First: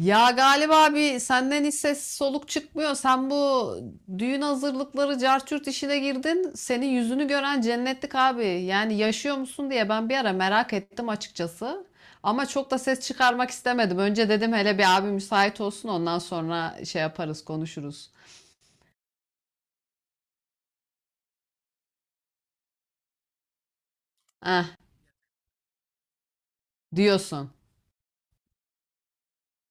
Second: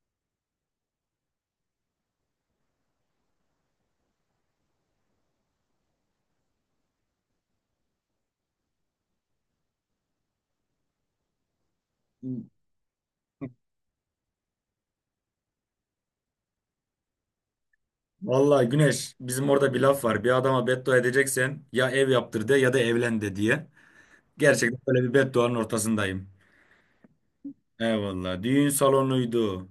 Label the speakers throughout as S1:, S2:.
S1: Ya galiba abi senden hiç ses soluk çıkmıyor. Sen bu düğün hazırlıkları carçurt işine girdin. Senin yüzünü gören cennetlik abi. Yani yaşıyor musun diye ben bir ara merak ettim açıkçası. Ama çok da ses çıkarmak istemedim. Önce dedim hele bir abi müsait olsun ondan sonra şey yaparız konuşuruz.
S2: Vallahi Güneş, bizim orada bir laf var. Bir adama beddua edeceksen, ya ev yaptır de ya da evlen de, diye.
S1: Eh
S2: Gerçekten böyle bir bedduanın ortasındayım.
S1: diyorsun.
S2: Eyvallah. Düğün salonuydu.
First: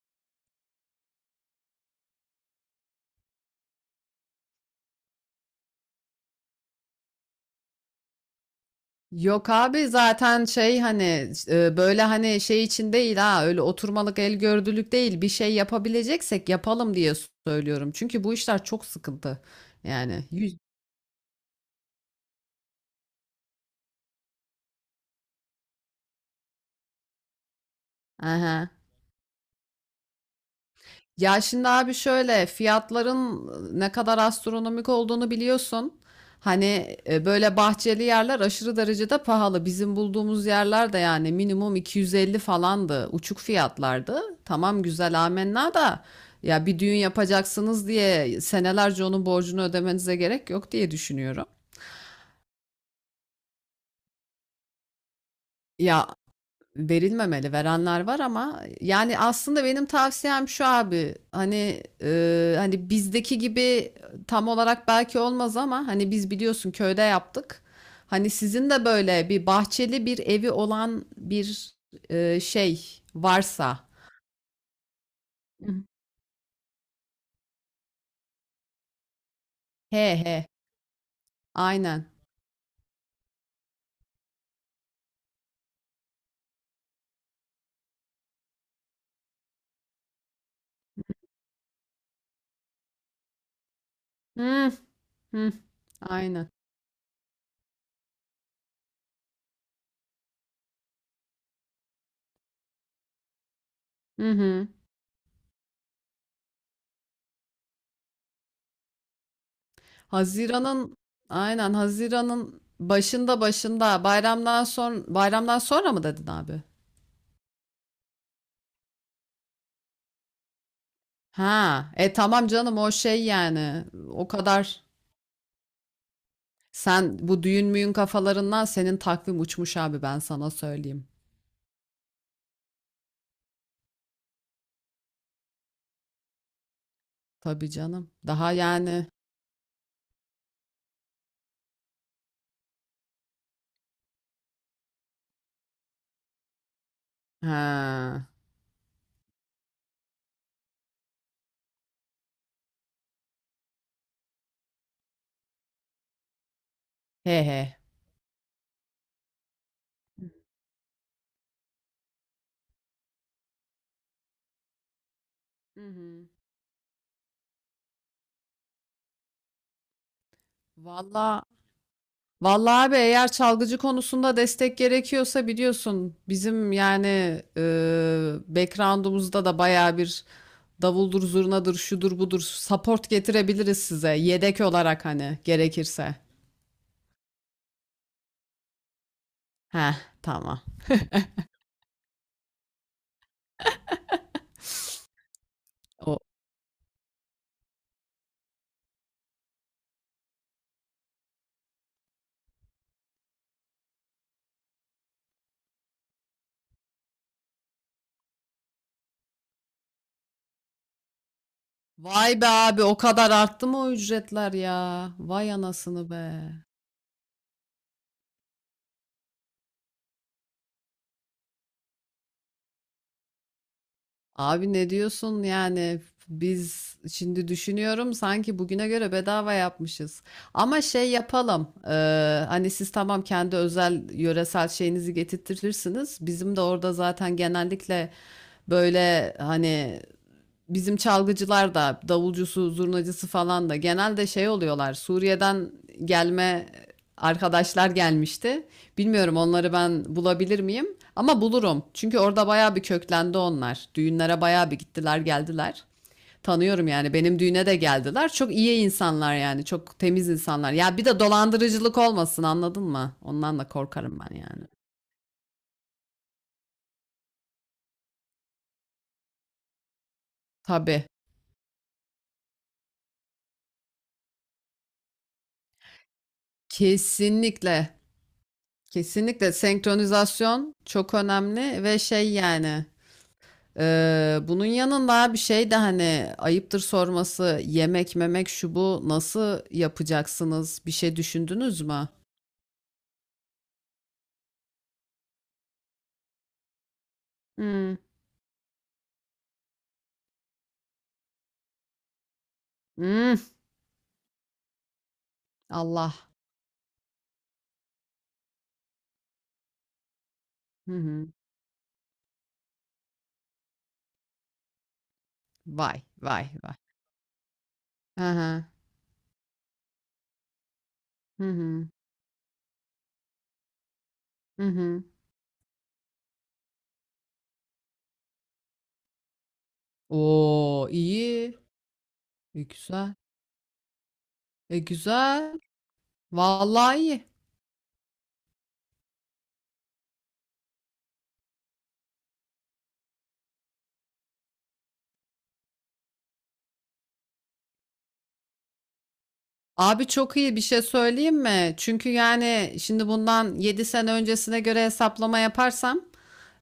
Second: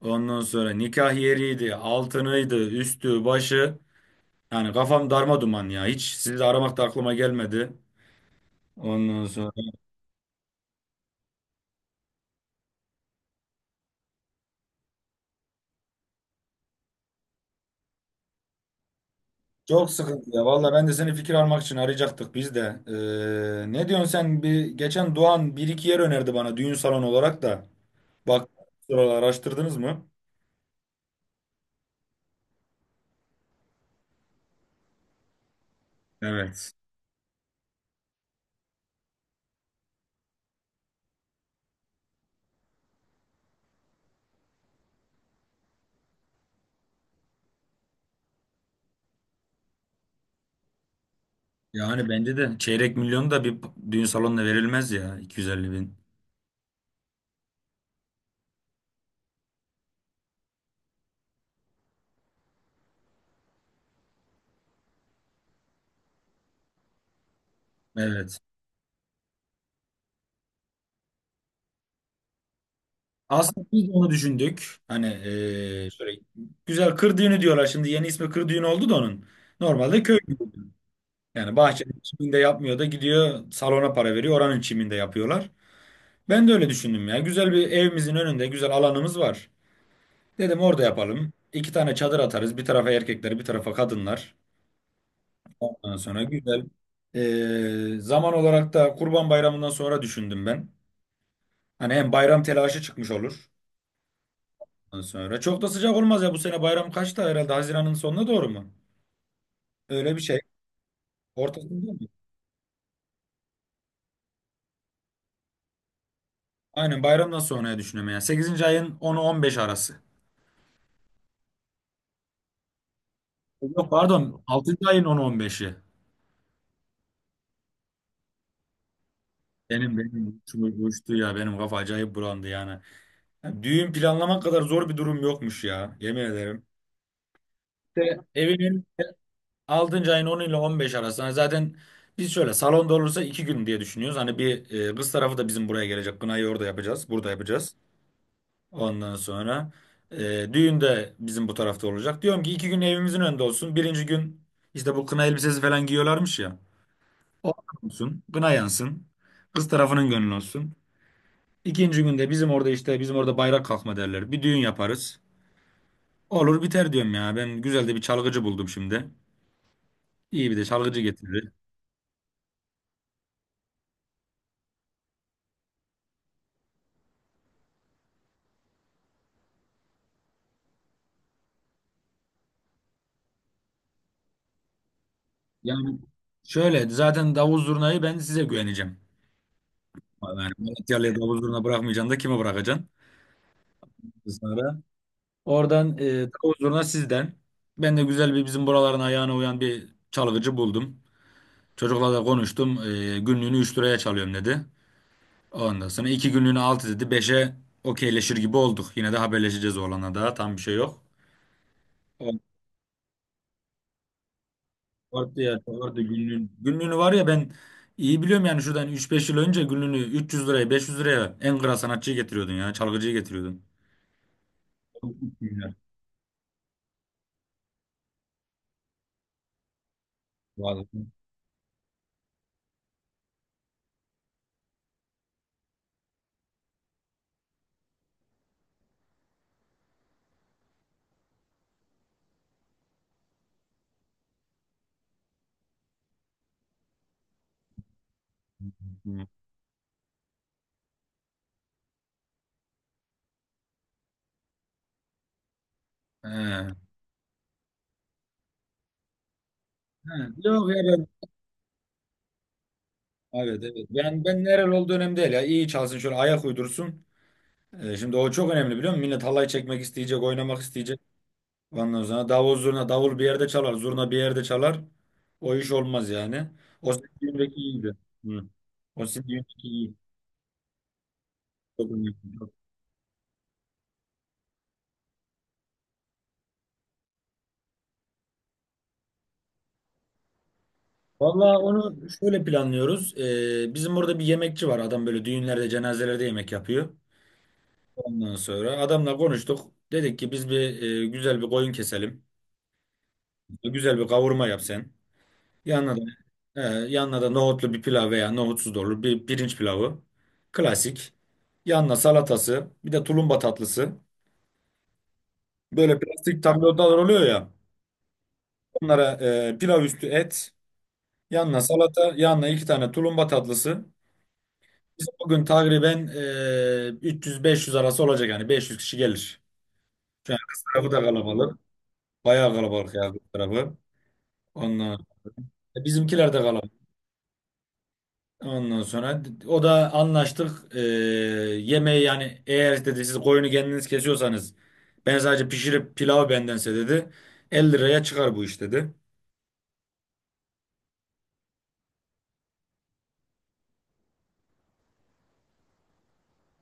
S2: Ondan sonra nikah yeriydi. Altınıydı. Üstü, başı. Yani kafam darma duman ya. Hiç sizi de aramak da aklıma gelmedi. Ondan
S1: Yok
S2: sonra.
S1: abi zaten şey hani böyle hani şey için değil ha öyle oturmalık el gördülük değil bir şey yapabileceksek yapalım diye söylüyorum. Çünkü bu işler çok sıkıntı
S2: Çok
S1: yani.
S2: sıkıntı ya.
S1: Yüz...
S2: Vallahi ben de seni fikir almak için arayacaktık biz de. Ne diyorsun sen? Bir, geçen Doğan bir iki yer önerdi bana düğün salonu olarak da. Bak.
S1: Aha.
S2: Sıralar araştırdınız mı?
S1: Ya şimdi abi şöyle fiyatların ne kadar astronomik olduğunu biliyorsun.
S2: Evet.
S1: Hani böyle bahçeli yerler aşırı derecede pahalı. Bizim bulduğumuz yerler de yani minimum 250 falandı. Uçuk fiyatlardı. Tamam güzel amenna da ya bir düğün yapacaksınız diye senelerce onun borcunu ödemenize gerek yok diye düşünüyorum.
S2: Yani bence de çeyrek milyon da bir düğün salonuna verilmez ya, 250 bin.
S1: Ya verilmemeli. Verenler var ama yani aslında benim tavsiyem şu abi. Hani hani bizdeki gibi tam olarak belki olmaz ama hani biz biliyorsun köyde yaptık. Hani
S2: Evet.
S1: sizin de böyle bir bahçeli bir evi olan bir şey
S2: Aslında
S1: varsa.
S2: biz de onu düşündük. Hani
S1: Hı.
S2: şöyle güzel kır düğünü diyorlar şimdi, yeni ismi kır düğünü oldu da onun. Normalde
S1: He
S2: köy
S1: he.
S2: düğünü. Yani bahçenin
S1: Aynen.
S2: çiminde yapmıyor da gidiyor salona para veriyor, oranın çiminde yapıyorlar. Ben de öyle düşündüm ya. Güzel bir evimizin önünde güzel alanımız var. Dedim orada yapalım. İki tane çadır atarız. Bir tarafa erkekler, bir tarafa kadınlar.
S1: Hı hı.
S2: Ondan sonra
S1: Aynen.
S2: güzel. Zaman olarak da Kurban Bayramı'ndan sonra düşündüm ben. Hani hem bayram telaşı çıkmış olur.
S1: Hı hı.
S2: Ondan sonra çok da sıcak olmaz ya. Bu sene bayram kaçta, herhalde Haziran'ın sonuna doğru mu? Öyle bir şey.
S1: Haziran'ın, aynen,
S2: Ortasında mı?
S1: Haziran'ın başında, bayramdan sonra mı dedin abi?
S2: Aynen, bayramdan sonraya düşünüyorum yani. Sekizinci ayın onu, 15 arası.
S1: Ha, tamam canım o şey yani
S2: Yok
S1: o
S2: pardon,
S1: kadar,
S2: altıncı ayın onu, on beşi.
S1: sen bu düğün müyün kafalarından senin takvim uçmuş
S2: Benim
S1: abi, ben
S2: benim
S1: sana
S2: uçtu
S1: söyleyeyim.
S2: uçtu ya, benim kafa acayip bulandı yani. Yani düğün planlamak kadar zor bir durum yokmuş ya, yemin ederim.
S1: Tabii canım.
S2: İşte
S1: Daha
S2: evin
S1: yani
S2: 6. ayın 10 ile 15 arası. Hani zaten biz şöyle, salonda olursa 2 gün diye düşünüyoruz. Hani bir kız tarafı da bizim buraya gelecek. Kınayı orada yapacağız. Burada yapacağız.
S1: ha
S2: Ondan sonra düğün de bizim bu tarafta olacak. Diyorum ki 2 gün evimizin önünde olsun. Birinci gün işte bu kına elbisesi falan giyiyorlarmış ya.
S1: he
S2: O
S1: he.
S2: olsun. Kına yansın. Kız tarafının gönlü olsun. İkinci günde bizim orada işte bizim orada bayrak kalkma derler. Bir düğün yaparız.
S1: Hı hı.
S2: Olur biter diyorum ya. Ben güzel de bir çalgıcı buldum şimdi. İyi bir de çalgıcı
S1: Valla
S2: getiririz.
S1: vallahi abi eğer çalgıcı konusunda destek gerekiyorsa biliyorsun bizim yani e, background'umuzda da bayağı bir davuldur zurnadır şudur budur support getirebiliriz size yedek olarak hani
S2: Yani
S1: gerekirse.
S2: şöyle, zaten davul zurnayı ben size güveneceğim.
S1: Heh,
S2: Yani
S1: tamam.
S2: Malatyalı'ya davul zurna bırakmayacaksın da kime bırakacaksın? Sonra. Oradan davul zurna sizden. Ben de güzel, bir bizim buraların ayağına uyan bir çalgıcı buldum. Çocukla da konuştum. Günlüğünü 3 liraya çalıyorum dedi. Ondan sonra 2 günlüğünü 6 dedi. Beşe okeyleşir gibi olduk. Yine de haberleşeceğiz oğlana daha. Tam bir şey yok.
S1: Vay be abi o kadar arttı mı o ücretler ya?
S2: Vardı
S1: Vay
S2: ya, vardı
S1: anasını
S2: günlüğün.
S1: be.
S2: Günlüğünü var ya, ben iyi biliyorum yani, şuradan üç beş yıl önce günlüğünü 300 liraya, 500 liraya en kral sanatçıyı getiriyordun ya, çalgıcıyı getiriyordun.
S1: Abi ne
S2: Çok
S1: diyorsun
S2: güzel.
S1: yani? Biz şimdi düşünüyorum sanki bugüne göre bedava yapmışız. Ama
S2: Vallahi.
S1: şey yapalım. Hani siz tamam kendi özel yöresel şeyinizi getirtirsiniz. Bizim de orada zaten genellikle böyle hani bizim çalgıcılar da davulcusu, zurnacısı falan da genelde şey oluyorlar. Suriye'den gelme arkadaşlar gelmişti.
S2: Hı.
S1: Bilmiyorum onları ben bulabilir miyim? Ama bulurum. Çünkü orada bayağı bir köklendi onlar. Düğünlere bayağı bir gittiler, geldiler.
S2: He. He.
S1: Tanıyorum yani, benim düğüne de geldiler. Çok iyi insanlar yani. Çok temiz
S2: Yok
S1: insanlar.
S2: ya,
S1: Ya
S2: ben,
S1: bir de dolandırıcılık olmasın, anladın mı? Ondan
S2: evet
S1: da
S2: evet,
S1: korkarım
S2: ben
S1: ben
S2: ben
S1: yani.
S2: nerel olduğu önemli değil ya, iyi çalsın, şöyle ayak uydursun. Şimdi o çok önemli, biliyor musun? Millet halay çekmek isteyecek, oynamak isteyecek.
S1: Tabii.
S2: Ondan sonra davul zurna, davul bir yerde çalar, zurna bir yerde çalar. O iş olmaz yani. O sizin düğündeki iyiydi.
S1: Kesinlikle.
S2: Hı. O sizin
S1: Kesinlikle
S2: düğündeki iyiydi.
S1: senkronizasyon çok önemli
S2: Çok
S1: ve
S2: önemli.
S1: şey yani, bunun yanında bir şey de hani, ayıptır sorması, yemek memek şu bu nasıl yapacaksınız, bir şey
S2: Vallahi
S1: düşündünüz mü?
S2: onu şöyle planlıyoruz. Bizim burada bir yemekçi var. Adam böyle düğünlerde, cenazelerde yemek yapıyor.
S1: Hmm.
S2: Ondan sonra adamla konuştuk. Dedik ki biz bir güzel bir koyun keselim.
S1: Hmm.
S2: Güzel bir kavurma yap sen. Yanına
S1: Allah.
S2: yanına da nohutlu bir pilav veya nohutsuz da olur. Bir pirinç pilavı.
S1: Hı
S2: Klasik.
S1: hı.
S2: Yanına salatası. Bir de tulumba tatlısı. Böyle
S1: Vay
S2: plastik
S1: vay vay.
S2: tablolar oluyor ya.
S1: Aha.
S2: Onlara pilav üstü et.
S1: Hı
S2: Yanına
S1: hı.
S2: salata. Yanına iki tane tulumba tatlısı.
S1: Hı hı.
S2: Biz bugün takriben 300-500 arası olacak, yani 500 kişi gelir. Şu an kız
S1: Oo,
S2: tarafı da
S1: iyi.
S2: kalabalık. Bayağı
S1: E,
S2: kalabalık ya
S1: güzel.
S2: kız tarafı.
S1: E
S2: Ondan,
S1: güzel.
S2: bizimkiler de kalabalık.
S1: Vallahi iyi.
S2: Ondan sonra o da anlaştık. Yemeği yani, eğer dedi siz koyunu kendiniz kesiyorsanız ben sadece pişirip pilav bendense dedi, 50 liraya çıkar bu iş dedi.
S1: Abi çok iyi bir şey söyleyeyim mi? Çünkü yani şimdi bundan 7 sene öncesine göre hesaplama yaparsam,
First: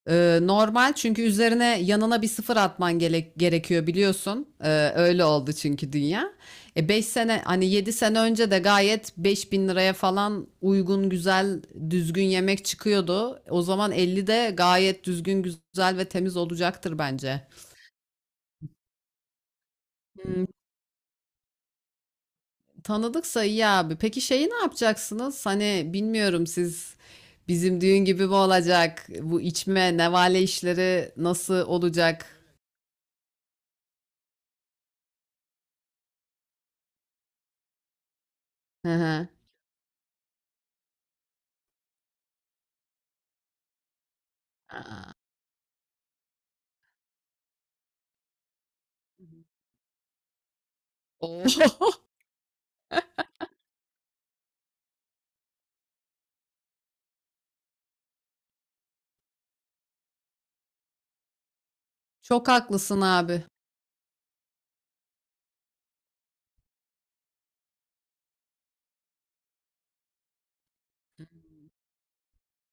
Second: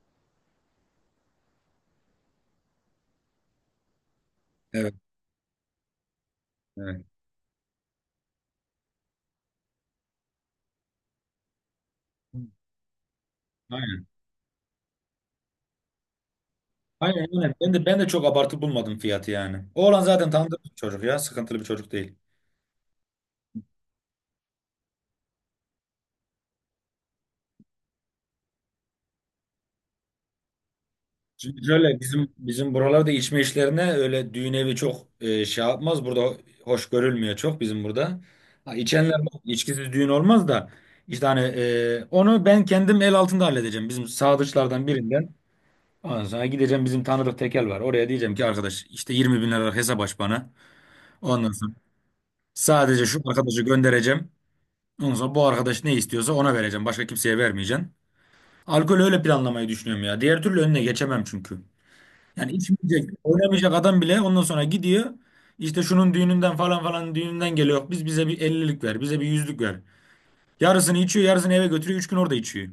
S1: normal, çünkü üzerine yanına bir sıfır atman gerekiyor biliyorsun. E,
S2: Evet.
S1: öyle oldu çünkü dünya. E,
S2: Evet.
S1: 5 sene, hani 7 sene önce de gayet 5.000 liraya falan uygun güzel düzgün yemek çıkıyordu. O zaman
S2: Aynen.
S1: 50 de gayet düzgün, güzel ve temiz olacaktır
S2: Aynen
S1: bence.
S2: aynen. Ben de çok abartı bulmadım fiyatı yani. Oğlan zaten tanıdık bir çocuk ya. Sıkıntılı bir çocuk değil.
S1: Tanıdıksa iyi abi. Peki şeyi ne yapacaksınız? Hani bilmiyorum, siz bizim düğün gibi mi olacak? Bu içme, nevale işleri nasıl
S2: Şimdi şöyle,
S1: olacak?
S2: bizim buralarda içme işlerine öyle düğün evi çok şey yapmaz. Burada hoş görülmüyor çok, bizim burada. Ha,
S1: Hı
S2: içenler,
S1: hı.
S2: bak, içkisiz düğün olmaz da, işte hani onu ben kendim el altında halledeceğim. Bizim sadıçlardan birinden. Ondan sonra gideceğim, bizim tanıdık tekel var. Oraya diyeceğim ki, arkadaş işte 20 bin lira hesap aç bana.
S1: Oo.
S2: Ondan sonra sadece şu arkadaşı göndereceğim. Ondan sonra bu arkadaş ne istiyorsa ona vereceğim. Başka kimseye vermeyeceğim. Alkol öyle planlamayı düşünüyorum ya. Diğer türlü önüne geçemem çünkü.
S1: Çok
S2: Yani
S1: haklısın
S2: içmeyecek,
S1: abi.
S2: oynamayacak adam bile ondan sonra gidiyor. İşte şunun düğününden, falan falan düğününden geliyor. Biz bize bir ellilik ver, bize bir yüzlük ver. Yarısını içiyor, yarısını eve götürüyor. 3 gün orada içiyor.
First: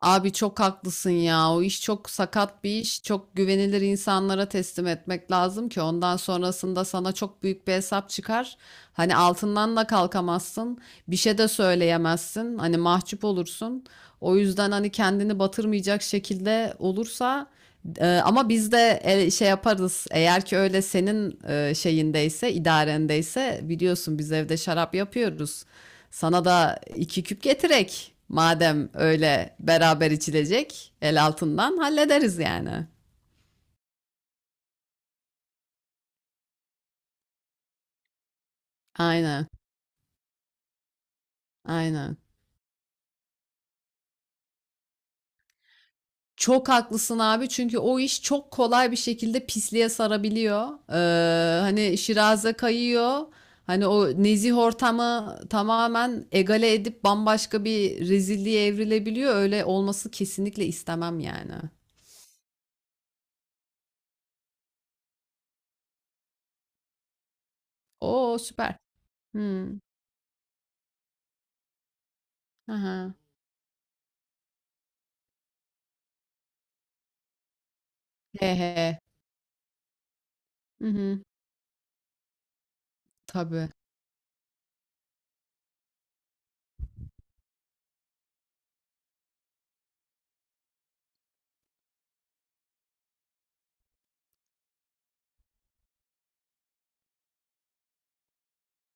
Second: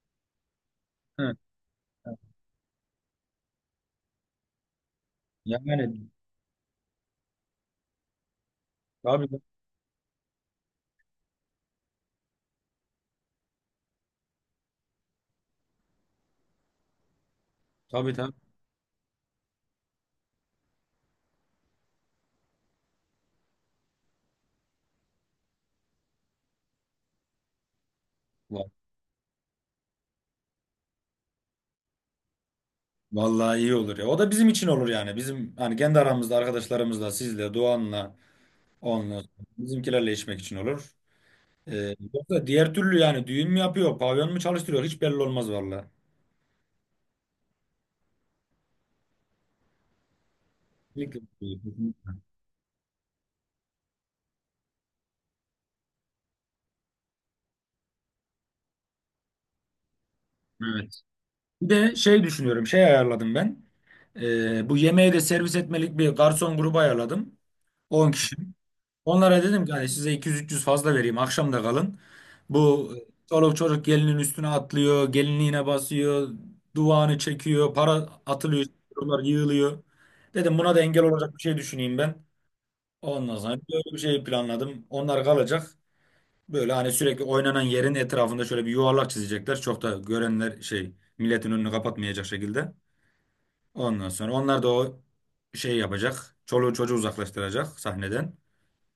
S1: Abi çok haklısın
S2: Hı.
S1: ya. O iş çok sakat bir iş. Çok güvenilir insanlara teslim etmek lazım ki
S2: Yani
S1: ondan sonrasında sana çok büyük bir hesap çıkar. Hani
S2: tabii
S1: altından da kalkamazsın. Bir şey de söyleyemezsin. Hani mahcup olursun. O yüzden hani kendini batırmayacak şekilde olursa
S2: tabii tabii.
S1: ama biz de şey yaparız. Eğer ki öyle senin şeyindeyse, idarendeyse, biliyorsun biz evde şarap yapıyoruz. Sana da iki küp getirek.
S2: Ulan,
S1: Madem öyle beraber içilecek, el altından hallederiz yani.
S2: vallahi iyi olur ya. O da bizim için olur yani. Bizim hani kendi aramızda arkadaşlarımızla, sizle, Doğan'la, onunla,
S1: Aynen,
S2: bizimkilerle içmek için olur.
S1: aynen.
S2: Yoksa diğer türlü yani, düğün mü yapıyor, pavyon mu çalıştırıyor hiç belli olmaz vallahi.
S1: Çok haklısın abi, çünkü o iş çok kolay bir şekilde pisliğe sarabiliyor.
S2: Kesinlikle.
S1: Hani şiraze kayıyor. Hani o nezih ortamı tamamen egale edip bambaşka bir rezilliğe evrilebiliyor. Öyle olması kesinlikle
S2: Evet.
S1: istemem yani.
S2: Bir de şey düşünüyorum, şey ayarladım ben. Bu yemeği de servis etmelik bir garson grubu ayarladım. 10 kişi.
S1: Oo, süper.
S2: Onlara dedim ki,
S1: Hmm.
S2: hani size 200-300 fazla vereyim, akşam da kalın. Bu
S1: Aha.
S2: çoluk çocuk gelinin üstüne atlıyor, gelinliğine basıyor, duvağını çekiyor, para
S1: He
S2: atılıyor,
S1: he.
S2: çocuklar yığılıyor. Dedim, buna da
S1: Hı
S2: engel
S1: hı.
S2: olacak bir şey düşüneyim ben. Ondan sonra
S1: Tabii.
S2: böyle bir şey planladım. Onlar kalacak. Böyle hani sürekli oynanan yerin etrafında şöyle bir yuvarlak çizecekler. Çok da görenler, şey, milletin önünü kapatmayacak şekilde. Ondan sonra onlar da o şey yapacak. Çoluğu çocuğu uzaklaştıracak sahneden.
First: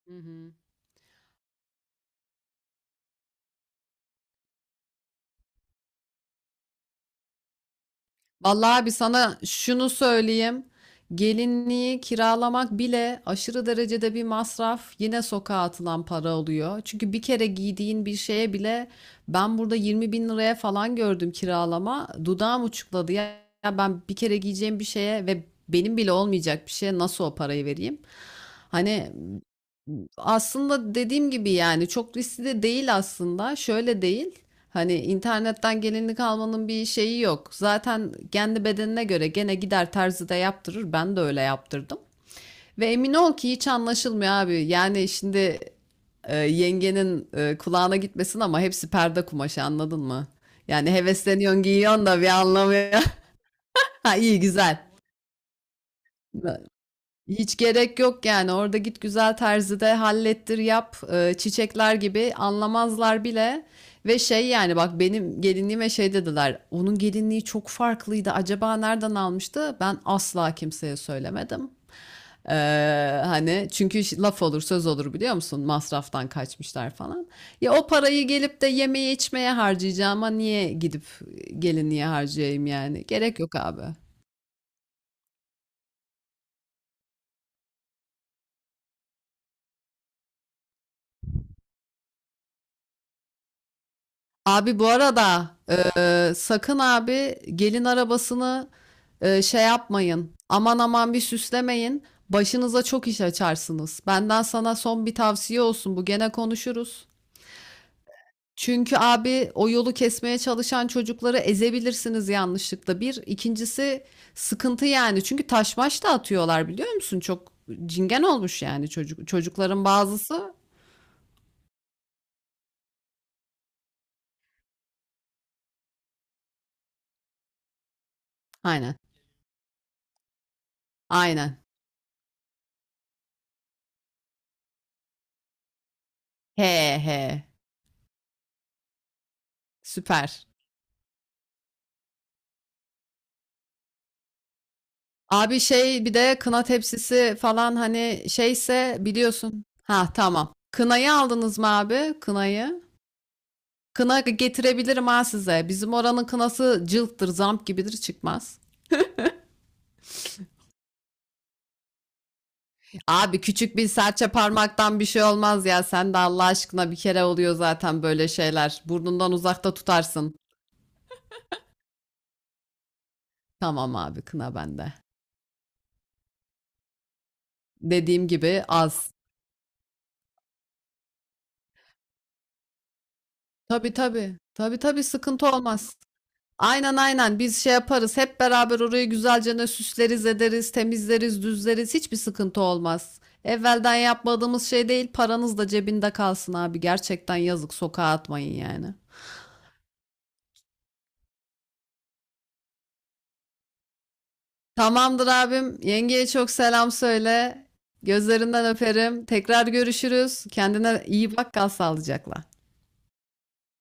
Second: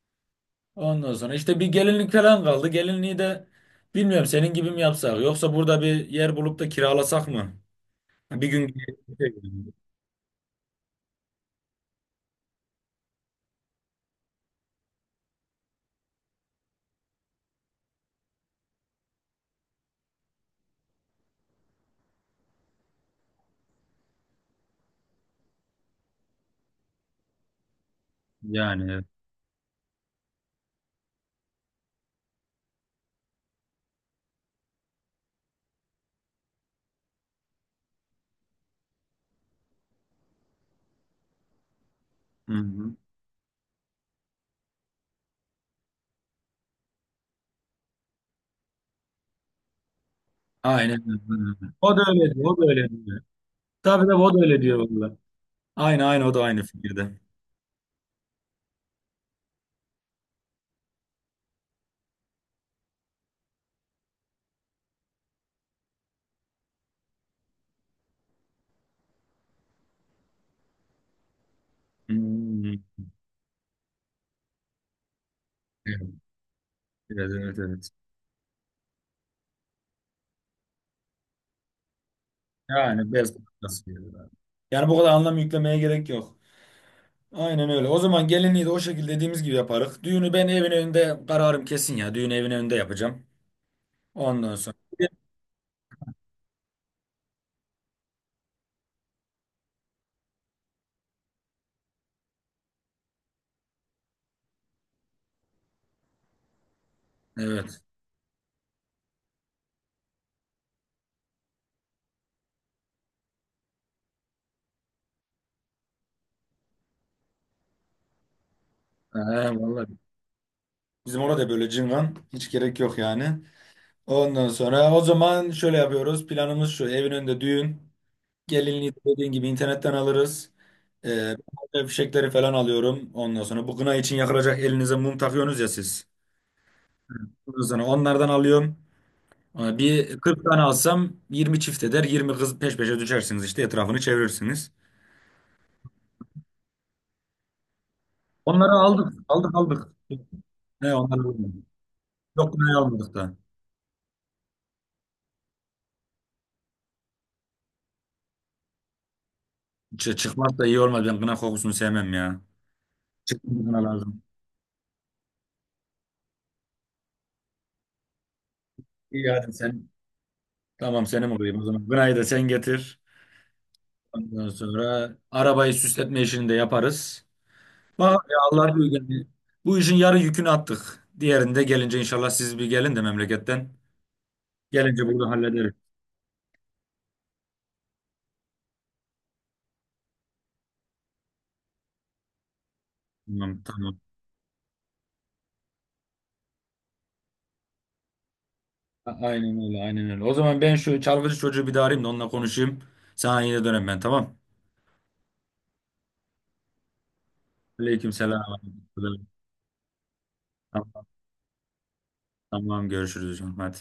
S1: Hı hı.
S2: Ondan sonra işte bir gelinlik falan kaldı. Gelinliği de bilmiyorum, senin gibi mi yapsak, yoksa burada bir yer bulup da kiralasak mı? Bir gün
S1: Vallahi abi sana şunu söyleyeyim. Gelinliği kiralamak bile aşırı derecede bir masraf. Yine sokağa atılan para oluyor. Çünkü bir kere giydiğin bir şeye bile ben burada 20 bin liraya falan gördüm kiralama. Dudağım uçukladı. Ya, ben bir kere giyeceğim bir şeye ve benim bile olmayacak bir şeye nasıl o parayı vereyim?
S2: yani. Evet.
S1: Hani aslında dediğim gibi yani çok riskli de değil aslında. Şöyle değil. Hani internetten gelinlik almanın bir şeyi yok. Zaten kendi bedenine göre gene gider terzide yaptırır. Ben de öyle yaptırdım.
S2: Hı
S1: Ve
S2: hı.
S1: emin ol ki hiç anlaşılmıyor abi. Yani şimdi yengenin kulağına gitmesin ama hepsi perde kumaşı, anladın mı? Yani
S2: Aynen
S1: hevesleniyorsun
S2: öyle. O da
S1: giyiyorsun da bir
S2: öyle diyor. O da öyle
S1: anlamıyor.
S2: diyor. Tabii de
S1: Ha,
S2: o
S1: iyi
S2: da öyle
S1: güzel.
S2: diyor valla. Aynı aynı o da aynı fikirde.
S1: Hiç gerek yok yani, orada git güzel terzide hallettir yap. Çiçekler gibi, anlamazlar bile ve şey yani, bak benim gelinliğime şey dediler, onun gelinliği çok farklıydı acaba nereden almıştı, ben asla kimseye söylemedim. Ee,
S2: Hmm.
S1: Hani çünkü laf olur söz olur biliyor musun,
S2: Evet
S1: masraftan kaçmışlar falan.
S2: evet evet.
S1: Ya o
S2: Evet.
S1: parayı gelip de yemeye içmeye harcayacağıma niye gidip gelinliğe harcayayım, yani
S2: Yani bez
S1: gerek yok abi.
S2: parçası diyorlar. Yani bu kadar anlam yüklemeye gerek yok. Aynen öyle. O zaman gelinliği de o şekilde dediğimiz gibi yaparız. Düğünü ben evin önünde kararım kesin ya. Düğünü evin önünde yapacağım. Ondan sonra.
S1: Abi bu arada sakın abi gelin arabasını şey yapmayın. Aman aman bir süslemeyin. Başınıza çok iş açarsınız. Benden sana son bir tavsiye olsun. Bu gene konuşuruz.
S2: Evet.
S1: Çünkü abi o yolu kesmeye çalışan çocukları ezebilirsiniz yanlışlıkla. Bir, ikincisi sıkıntı yani. Çünkü taş maş da atıyorlar, biliyor musun? Çok cingen olmuş yani
S2: He,
S1: çocukların
S2: vallahi.
S1: bazısı.
S2: Bizim orada böyle cıngan. Hiç gerek yok yani. Ondan sonra o zaman şöyle yapıyoruz. Planımız şu. Evin önünde düğün. Gelinliği
S1: Aynen.
S2: de dediğin gibi internetten alırız. Ee,
S1: Aynen.
S2: Ben fişekleri falan alıyorum. Ondan sonra bu kına için yakılacak elinize mum takıyorsunuz ya siz.
S1: He he.
S2: Ondan sonra onlardan alıyorum. Bir 40
S1: Süper.
S2: tane alsam 20 çift eder. 20 kız peş peşe düşersiniz işte, etrafını çevirirsiniz.
S1: Abi şey, bir de kına tepsisi falan hani,
S2: Onları
S1: şeyse
S2: aldık, aldık,
S1: biliyorsun.
S2: aldık.
S1: Ha tamam.
S2: Ne
S1: Kınayı
S2: onları almadık.
S1: aldınız mı abi?
S2: Yok, kınayı
S1: Kınayı.
S2: almadık da.
S1: Kına getirebilirim ha size. Bizim oranın kınası cılttır, zamp gibidir, çıkmaz.
S2: Çıkmaz da iyi olmaz. Ben kına kokusunu sevmem ya.
S1: Abi
S2: Çıkmaz
S1: küçük
S2: kına
S1: bir
S2: lazım.
S1: serçe parmaktan bir şey olmaz ya. Sen de Allah aşkına, bir kere oluyor zaten böyle şeyler.
S2: İyi
S1: Burnundan
S2: hadi
S1: uzakta
S2: sen.
S1: tutarsın.
S2: Tamam, senin olayım o zaman. Kınayı da sen getir.
S1: Tamam abi,
S2: Ondan
S1: kına bende.
S2: sonra arabayı süsletme işini de yaparız. Bak
S1: Dediğim
S2: ya,
S1: gibi
S2: Allah büyük,
S1: az.
S2: yani. Bu işin yarı yükünü attık. Diğerinde gelince inşallah siz bir gelin de memleketten.
S1: Tabii tabii. Tabii tabii,
S2: Gelince bunu
S1: sıkıntı
S2: hallederiz.
S1: olmaz. Aynen aynen, biz şey yaparız, hep beraber orayı güzelce ne süsleriz ederiz, temizleriz düzleriz, hiçbir sıkıntı olmaz.
S2: Tamam,
S1: Evvelden
S2: tamam.
S1: yapmadığımız şey değil. Paranız da cebinde kalsın abi, gerçekten yazık, sokağa atmayın yani.
S2: Aynen öyle, aynen öyle. O zaman ben şu çalgıcı çocuğu bir daha arayayım da onunla konuşayım. Sana yine dönem ben, tamam.
S1: Tamamdır abim, yengeye çok selam söyle,
S2: Aleyküm selam.
S1: gözlerinden öperim, tekrar görüşürüz, kendine
S2: Tamam,
S1: iyi bak, kal sağlıcakla.
S2: tamam, görüşürüz hocam. Hadi.